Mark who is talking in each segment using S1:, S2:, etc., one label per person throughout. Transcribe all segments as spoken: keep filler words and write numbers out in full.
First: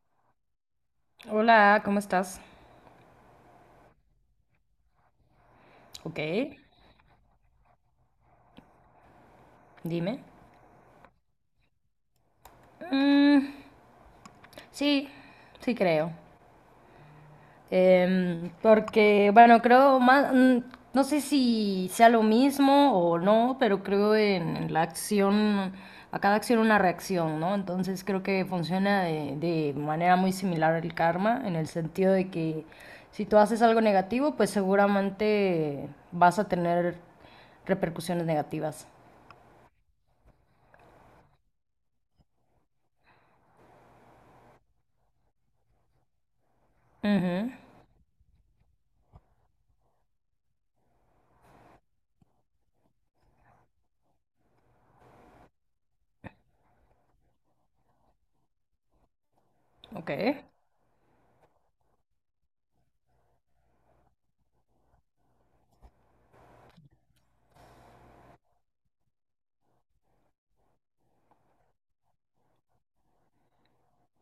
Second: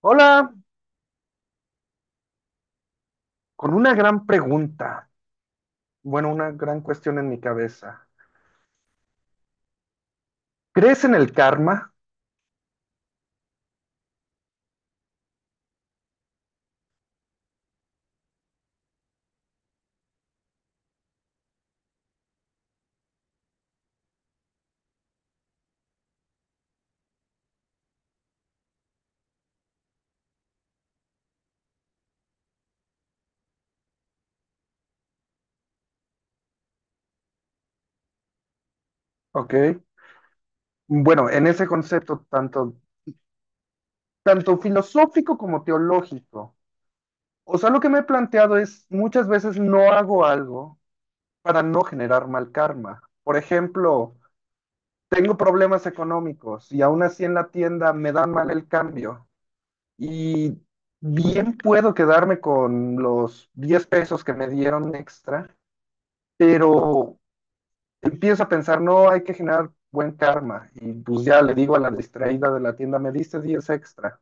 S1: Hola,
S2: Hola, ¿cómo estás?
S1: con una gran pregunta,
S2: Ok,
S1: bueno, una gran cuestión en mi cabeza.
S2: dime.
S1: ¿Crees en el karma?
S2: Mm, sí, sí creo. Em, porque, bueno, creo más, mm, no sé si sea lo mismo o no, pero creo en, en la acción, a cada acción una reacción, ¿no? Entonces creo que funciona de, de manera muy similar el karma, en el sentido de que si tú haces algo negativo, pues seguramente vas a tener repercusiones negativas.
S1: ¿Ok? Bueno, en ese concepto tanto, tanto filosófico como teológico.
S2: Ujú,
S1: O sea, lo que me he planteado es, muchas veces no hago algo para no generar mal karma. Por ejemplo, tengo problemas económicos y aún así en la tienda me dan mal el cambio.
S2: ok.
S1: Y bien puedo quedarme con los diez pesos que me dieron extra, pero empiezo a pensar, no, hay que generar buen karma. Y pues ya le digo a la distraída de la tienda, me diste diez extra.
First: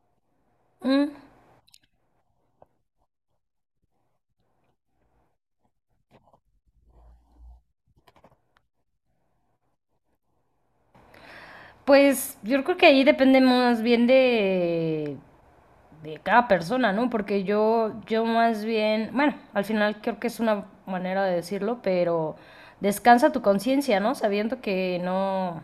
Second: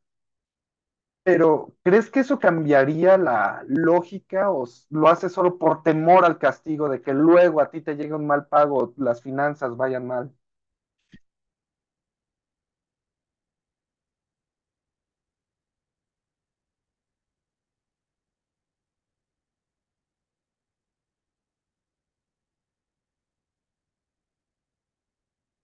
S2: Mm.
S1: Pero, ¿crees que eso cambiaría la lógica o s- lo haces solo por temor al castigo de que luego a ti te llegue un mal pago, las finanzas vayan mal?
S2: Pues yo creo que ahí depende más bien de, de cada persona, ¿no? Porque yo, yo más bien, bueno, al final creo que es una manera de decirlo, pero descansa tu conciencia, ¿no? Sabiendo que no,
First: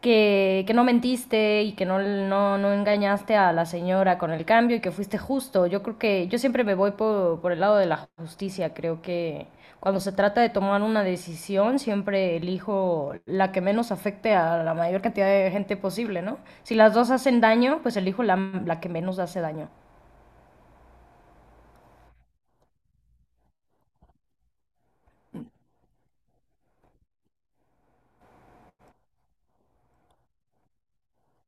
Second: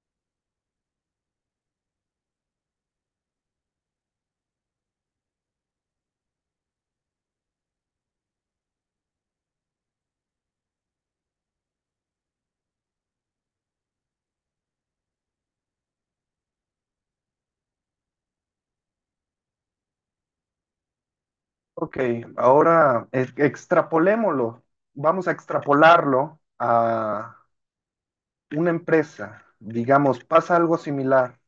S2: que, que no mentiste y que no, no, no engañaste a la señora con el cambio y que fuiste justo. Yo creo que yo siempre me voy por, por el lado de la justicia. Creo que cuando se trata de tomar una decisión, siempre elijo la que menos afecte a la mayor cantidad de gente posible, ¿no? Si las dos hacen daño, pues elijo la, la que menos hace daño.
S1: Ok, ahora e- extrapolémoslo. Vamos a extrapolarlo a una empresa. Digamos, pasa algo similar.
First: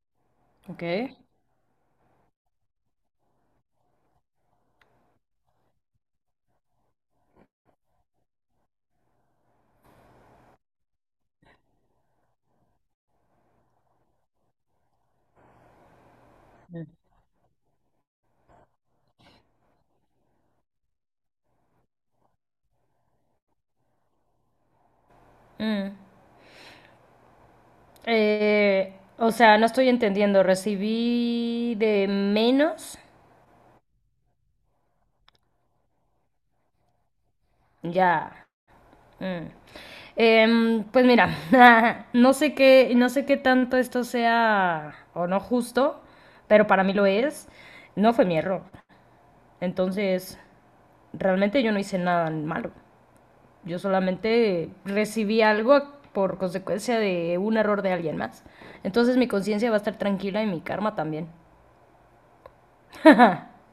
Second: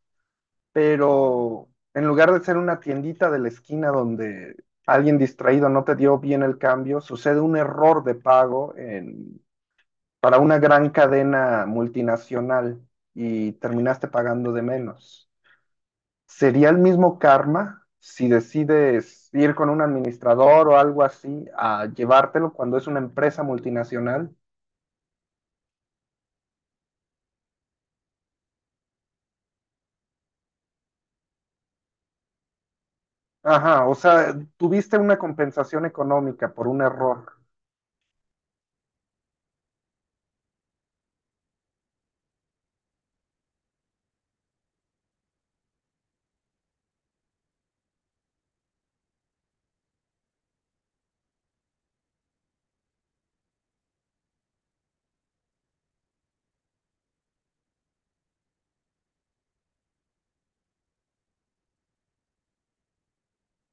S2: Ok.
S1: Pero en lugar de ser una tiendita de la esquina donde alguien distraído no te dio bien el cambio, sucede un error de pago en- para una gran cadena multinacional y terminaste pagando de menos. ¿Sería el mismo karma si decides ir con un administrador o algo así a llevártelo cuando es una empresa multinacional?
S2: Mm. Eh, o sea, no estoy entendiendo. Recibí de menos.
S1: Ajá, o sea, tuviste una compensación económica por un error.
S2: Ya. Mm. Em, pues mira, no sé qué, no sé qué tanto esto sea o no justo, pero para mí lo es. No fue mi error. Entonces, realmente yo no hice nada malo. Yo solamente recibí algo por consecuencia de un error de alguien más. Entonces mi conciencia va a estar tranquila y mi karma también.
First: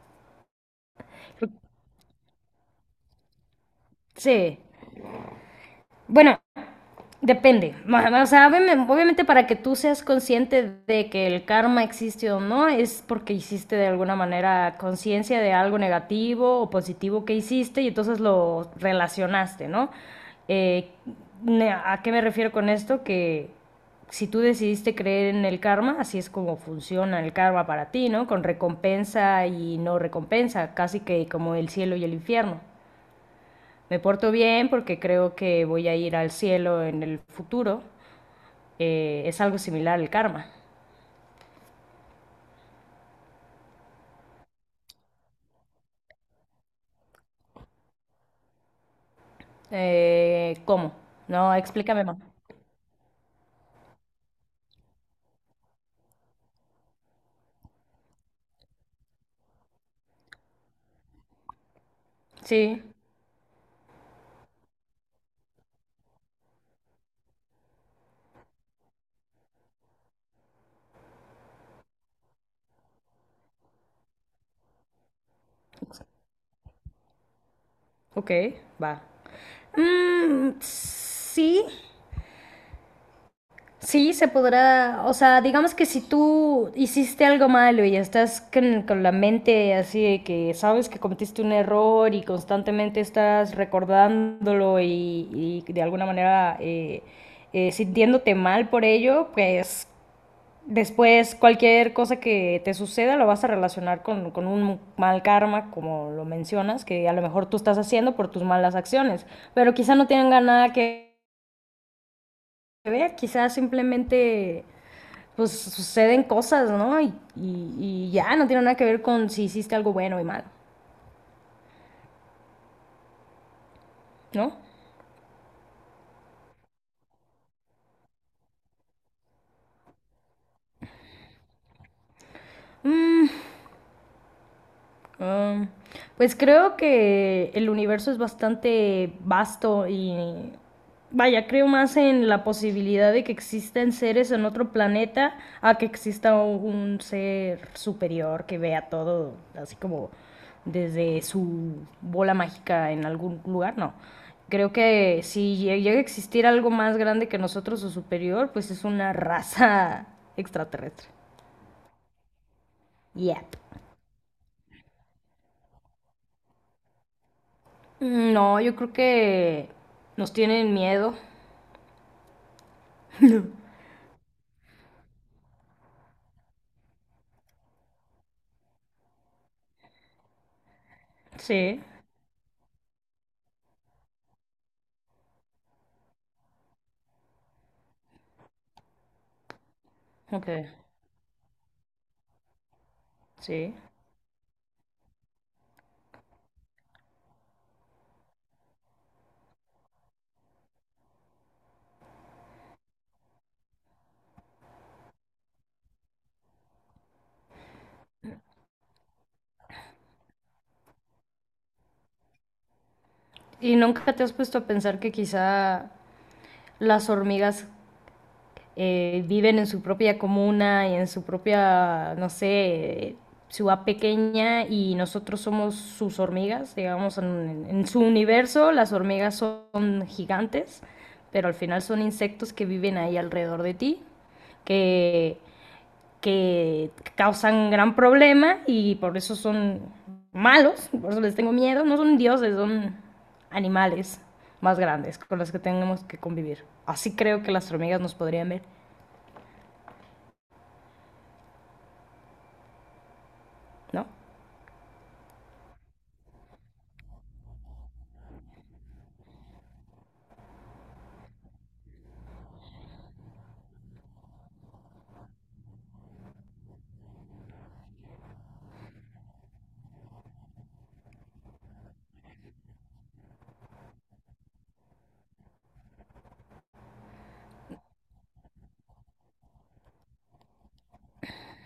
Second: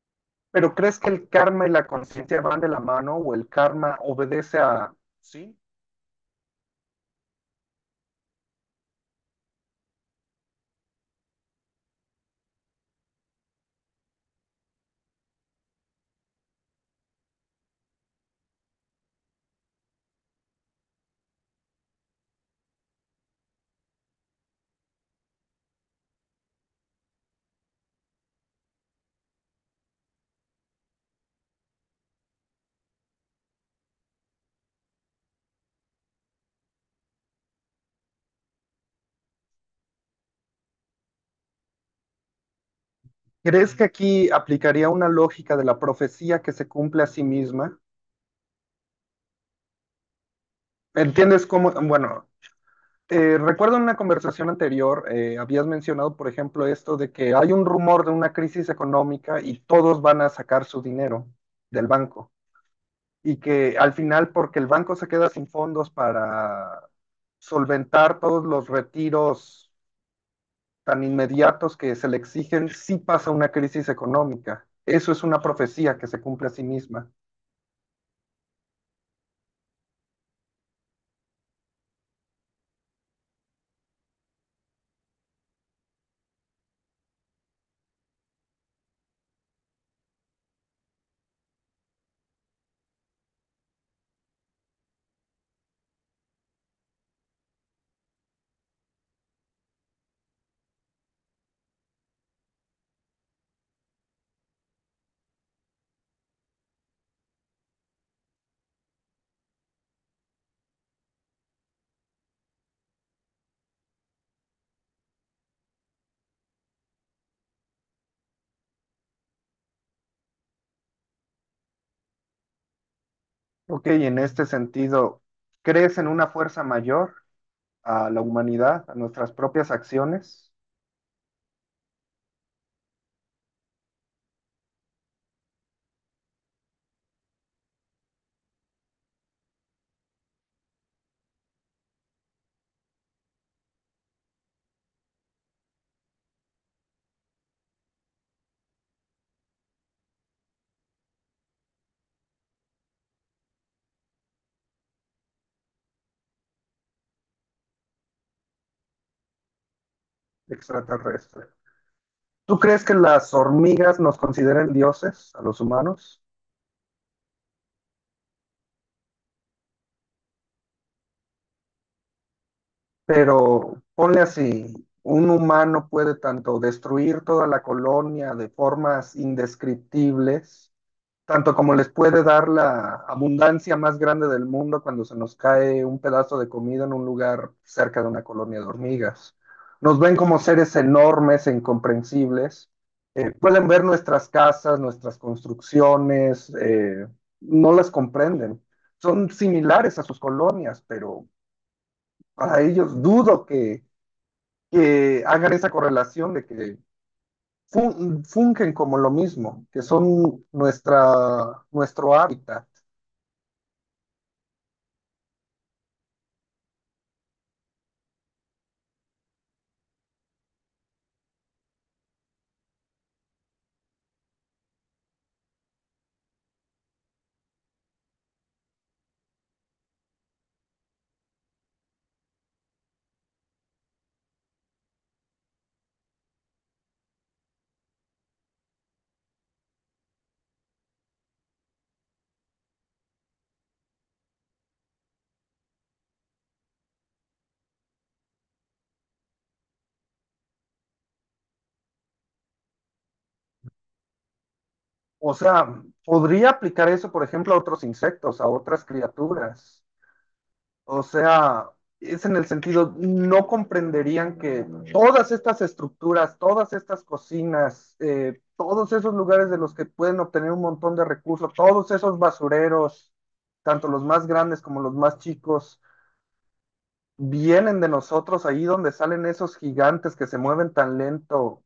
S1: Pero, ¿crees que el karma y la conciencia van de la mano o el karma obedece
S2: Sí.
S1: a... Sí.
S2: Bueno, depende. O sea, obvi- obviamente para que tú seas consciente de que el karma existe o no, es porque hiciste de alguna manera conciencia de algo negativo o positivo que hiciste y entonces lo relacionaste, ¿no? Eh, ne- ¿A qué me refiero con esto? Que si tú decidiste creer en el karma, así es como funciona el karma para ti, ¿no? Con recompensa y no recompensa, casi que como el cielo y el infierno. Me porto bien porque creo que voy a ir al cielo en el futuro. Eh, es algo similar al karma.
S1: ¿Crees que aquí aplicaría una lógica de la profecía que se cumple a sí misma?
S2: Eh, ¿cómo?
S1: ¿Entiendes
S2: No,
S1: cómo?
S2: explícame más.
S1: Bueno, eh, recuerdo en una conversación anterior, eh, habías mencionado, por ejemplo, esto de que hay un rumor de una crisis económica y todos van a sacar su dinero del banco
S2: Sí,
S1: y que al final, porque el banco se queda sin fondos para solventar todos los retiros tan inmediatos que se le exigen si pasa una crisis económica. Eso es una profecía que se cumple a sí misma.
S2: ok, va. Mm, sí, sí, se podrá, o sea, digamos que si tú hiciste algo malo y estás con, con la mente así de que sabes que cometiste un error y constantemente estás recordándolo y, y de alguna manera eh, eh, sintiéndote mal por ello, pues después, cualquier cosa que te suceda lo vas a relacionar con, con un mal karma, como lo mencionas, que a lo mejor tú estás haciendo por tus malas acciones, pero quizá no tengan nada que ver, quizá simplemente pues suceden cosas, ¿no? Y, y- y ya, no tiene nada que ver con si hiciste algo bueno y malo,
S1: Ok, en este
S2: ¿no?
S1: sentido, ¿crees en una fuerza mayor a la humanidad, a nuestras propias acciones
S2: Mm, Ah, pues creo que el universo es bastante vasto y vaya, creo más en la posibilidad de que existan seres en otro planeta a que exista un ser superior que vea todo así como desde su bola mágica en algún lugar, no. Creo que si lle- llega a existir algo más grande que nosotros o superior, pues es una raza extraterrestre.
S1: extraterrestres? ¿Tú crees que las
S2: Yeah.
S1: hormigas nos consideren dioses, a los humanos?
S2: Mm, no, yo creo que nos tienen miedo.
S1: Pero ponle así, un humano puede tanto destruir toda la colonia de formas indescriptibles, tanto como
S2: Sí,
S1: les puede dar la abundancia más grande del mundo cuando se nos cae un pedazo de comida en un lugar cerca de una colonia de hormigas. Nos ven como
S2: ok,
S1: seres enormes e incomprensibles. Eh, pueden
S2: sí.
S1: ver nuestras casas, nuestras construcciones. Eh, no las comprenden. Son similares a sus colonias, pero para ellos dudo que, que hagan esa correlación de que fun fungen como lo mismo, que son nuestra, nuestro hábitat.
S2: ¿Y nunca te has puesto a pensar que quizá las hormigas eh, viven en su propia comuna y en su propia, no sé, ciudad pequeña y nosotros somos sus hormigas? Digamos, en, en su universo las hormigas son gigantes, pero al final son insectos que viven ahí alrededor de ti que que causan gran problema y por eso son malos, por eso les tengo miedo, no son dioses, son animales más grandes con los que tenemos que convivir. Así creo que las hormigas nos podrían ver, ¿no?
S1: O sea, podría aplicar eso, por ejemplo, a otros insectos, a otras criaturas. O sea, es en el sentido, no comprenderían que todas estas estructuras, todas estas cocinas, eh, todos esos lugares de los que pueden obtener un montón de recursos, todos esos basureros, tanto los más grandes como los más chicos, vienen de nosotros, ahí donde salen esos gigantes que se mueven tan lento.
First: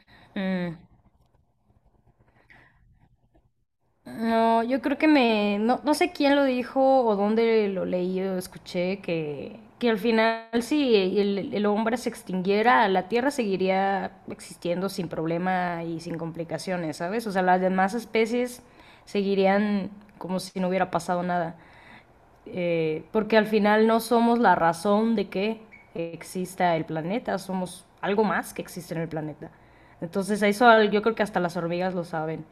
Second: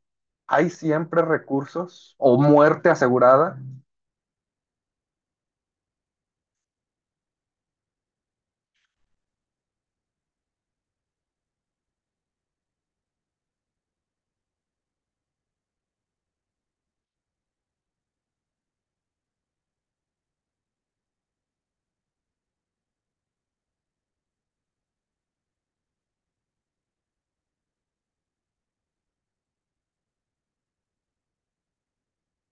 S1: ¿Hay
S2: Mm.
S1: siempre recursos o muerte asegurada?
S2: No, yo creo que me, no, no sé quién lo dijo o dónde lo leí o escuché, que, que al final si el, el hombre se extinguiera, la Tierra seguiría existiendo sin problema y sin complicaciones, ¿sabes? O sea, las demás especies seguirían como si no hubiera pasado nada. Eh, porque al final no somos la razón de que exista el planeta, somos algo más que existe en el planeta. Entonces eso al- yo creo que hasta las hormigas lo saben.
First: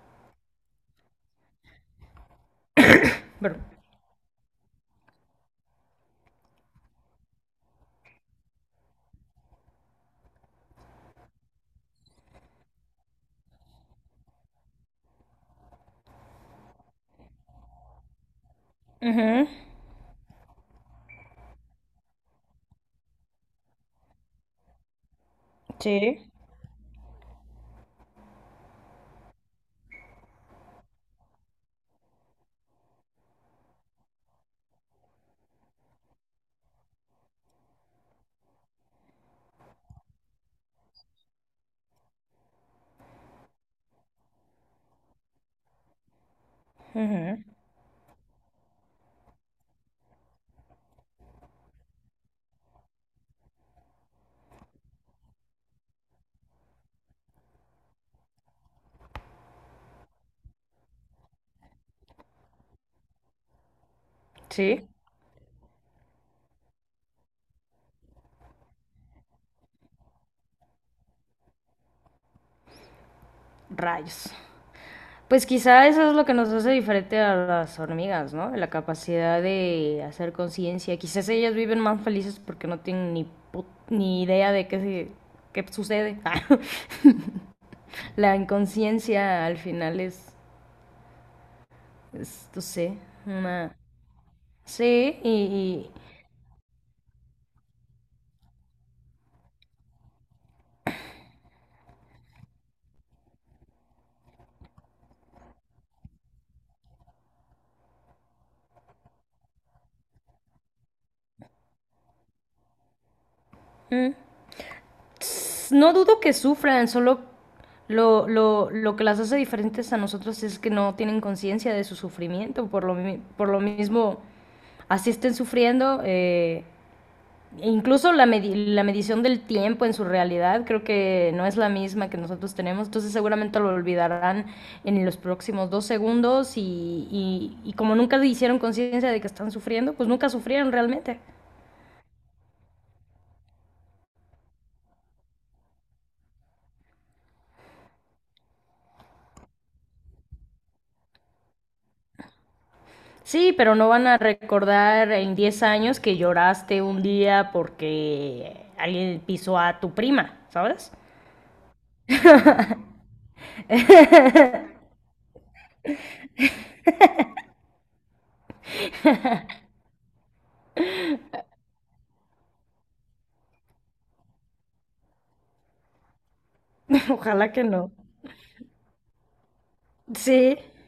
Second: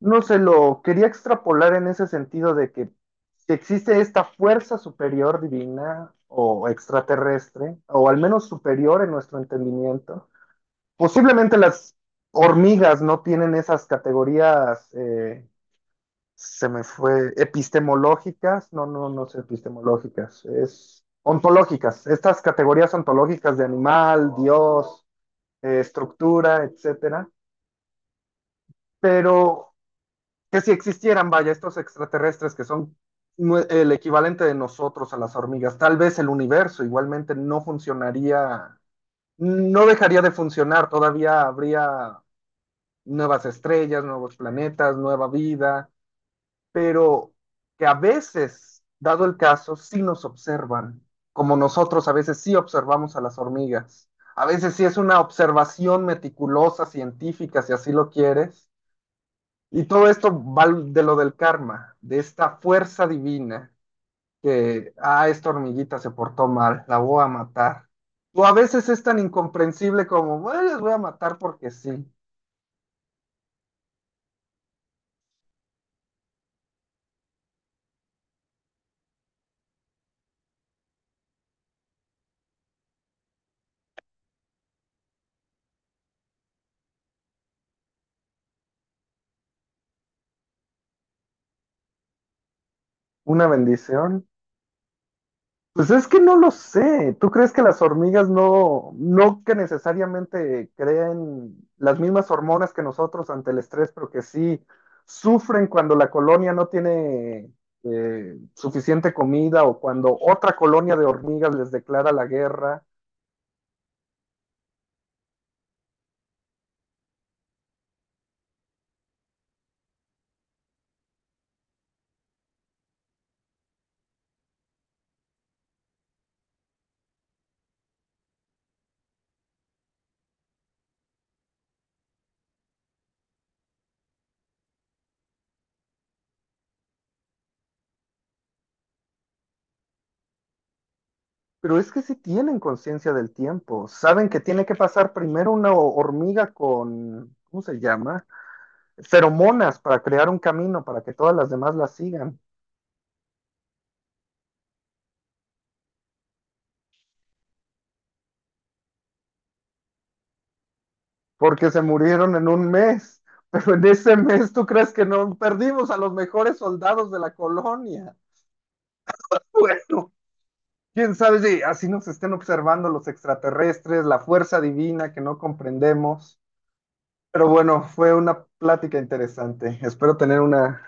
S1: No se lo quería extrapolar en ese sentido de que si
S2: Pero,
S1: existe esta fuerza superior divina o extraterrestre, o al menos superior en nuestro entendimiento, posiblemente las hormigas no tienen esas categorías, eh, se me fue, epistemológicas, no, no, no es
S2: ujú.
S1: epistemológicas, es ontológicas, estas categorías ontológicas de animal, Dios, eh,
S2: Sí,
S1: estructura, etcétera, pero que si existieran, vaya, estos extraterrestres que son el equivalente de nosotros a las hormigas, tal vez el universo igualmente no funcionaría, no dejaría de funcionar, todavía habría nuevas estrellas, nuevos planetas, nueva vida, pero
S2: ujú,
S1: que a veces, dado el caso, sí nos observan, como nosotros a veces sí observamos a las hormigas. A veces sí es una observación meticulosa, científica, si así lo quieres, y todo esto va de lo del karma, de esta fuerza divina
S2: sí,
S1: que, ah, esta hormiguita se portó mal, la voy a matar. O a veces es tan incomprensible como, bueno, les voy a matar porque sí.
S2: rayos. Pues quizá eso es lo que nos hace diferente a las hormigas, ¿no? La capacidad de hacer conciencia. Quizás ellas viven más felices porque no tienen ni, pu- ni idea de qué, se- qué sucede. La inconsciencia al final es, es, no sé,
S1: Una
S2: una...
S1: bendición.
S2: Sí, y,
S1: Pues es que no lo sé. ¿Tú crees que las hormigas no, no que necesariamente creen las mismas hormonas que nosotros ante el estrés, pero que sí sufren cuando la colonia no tiene eh, suficiente comida o cuando otra colonia de hormigas les declara la guerra?
S2: y- mm, no dudo que sufran, solo lo, lo, lo que las hace diferentes a nosotros es que no tienen conciencia de su sufrimiento, por lo, mi- por lo mismo, así estén sufriendo, eh, e incluso la, medi- la medición del tiempo en su realidad creo que no es la misma que nosotros tenemos, entonces seguramente lo olvidarán en los próximos dos segundos y, y, y como nunca hicieron conciencia de que están sufriendo, pues nunca sufrieron realmente.
S1: Pero es que sí tienen conciencia del tiempo. Saben que tiene que pasar primero una ho- hormiga con, ¿cómo se llama? Feromonas para crear un camino para que todas las demás la sigan.
S2: Sí, pero no van a recordar en diez años que lloraste un día porque alguien pisó a tu prima, ¿sabes?
S1: Porque se murieron en un mes. Pero en ese mes, ¿tú crees que no perdimos a los mejores soldados de la colonia? Bueno, quién sabe si así nos estén observando los extraterrestres, la fuerza divina que no comprendemos. Pero
S2: Ojalá que
S1: bueno,
S2: no.
S1: fue una plática interesante. Espero tener
S2: Sí,
S1: una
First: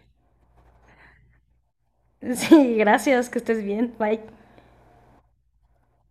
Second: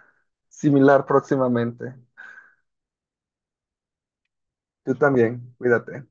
S1: similar próximamente.
S2: sí, gracias, que estés bien, bye.
S1: Tú también, cuídate.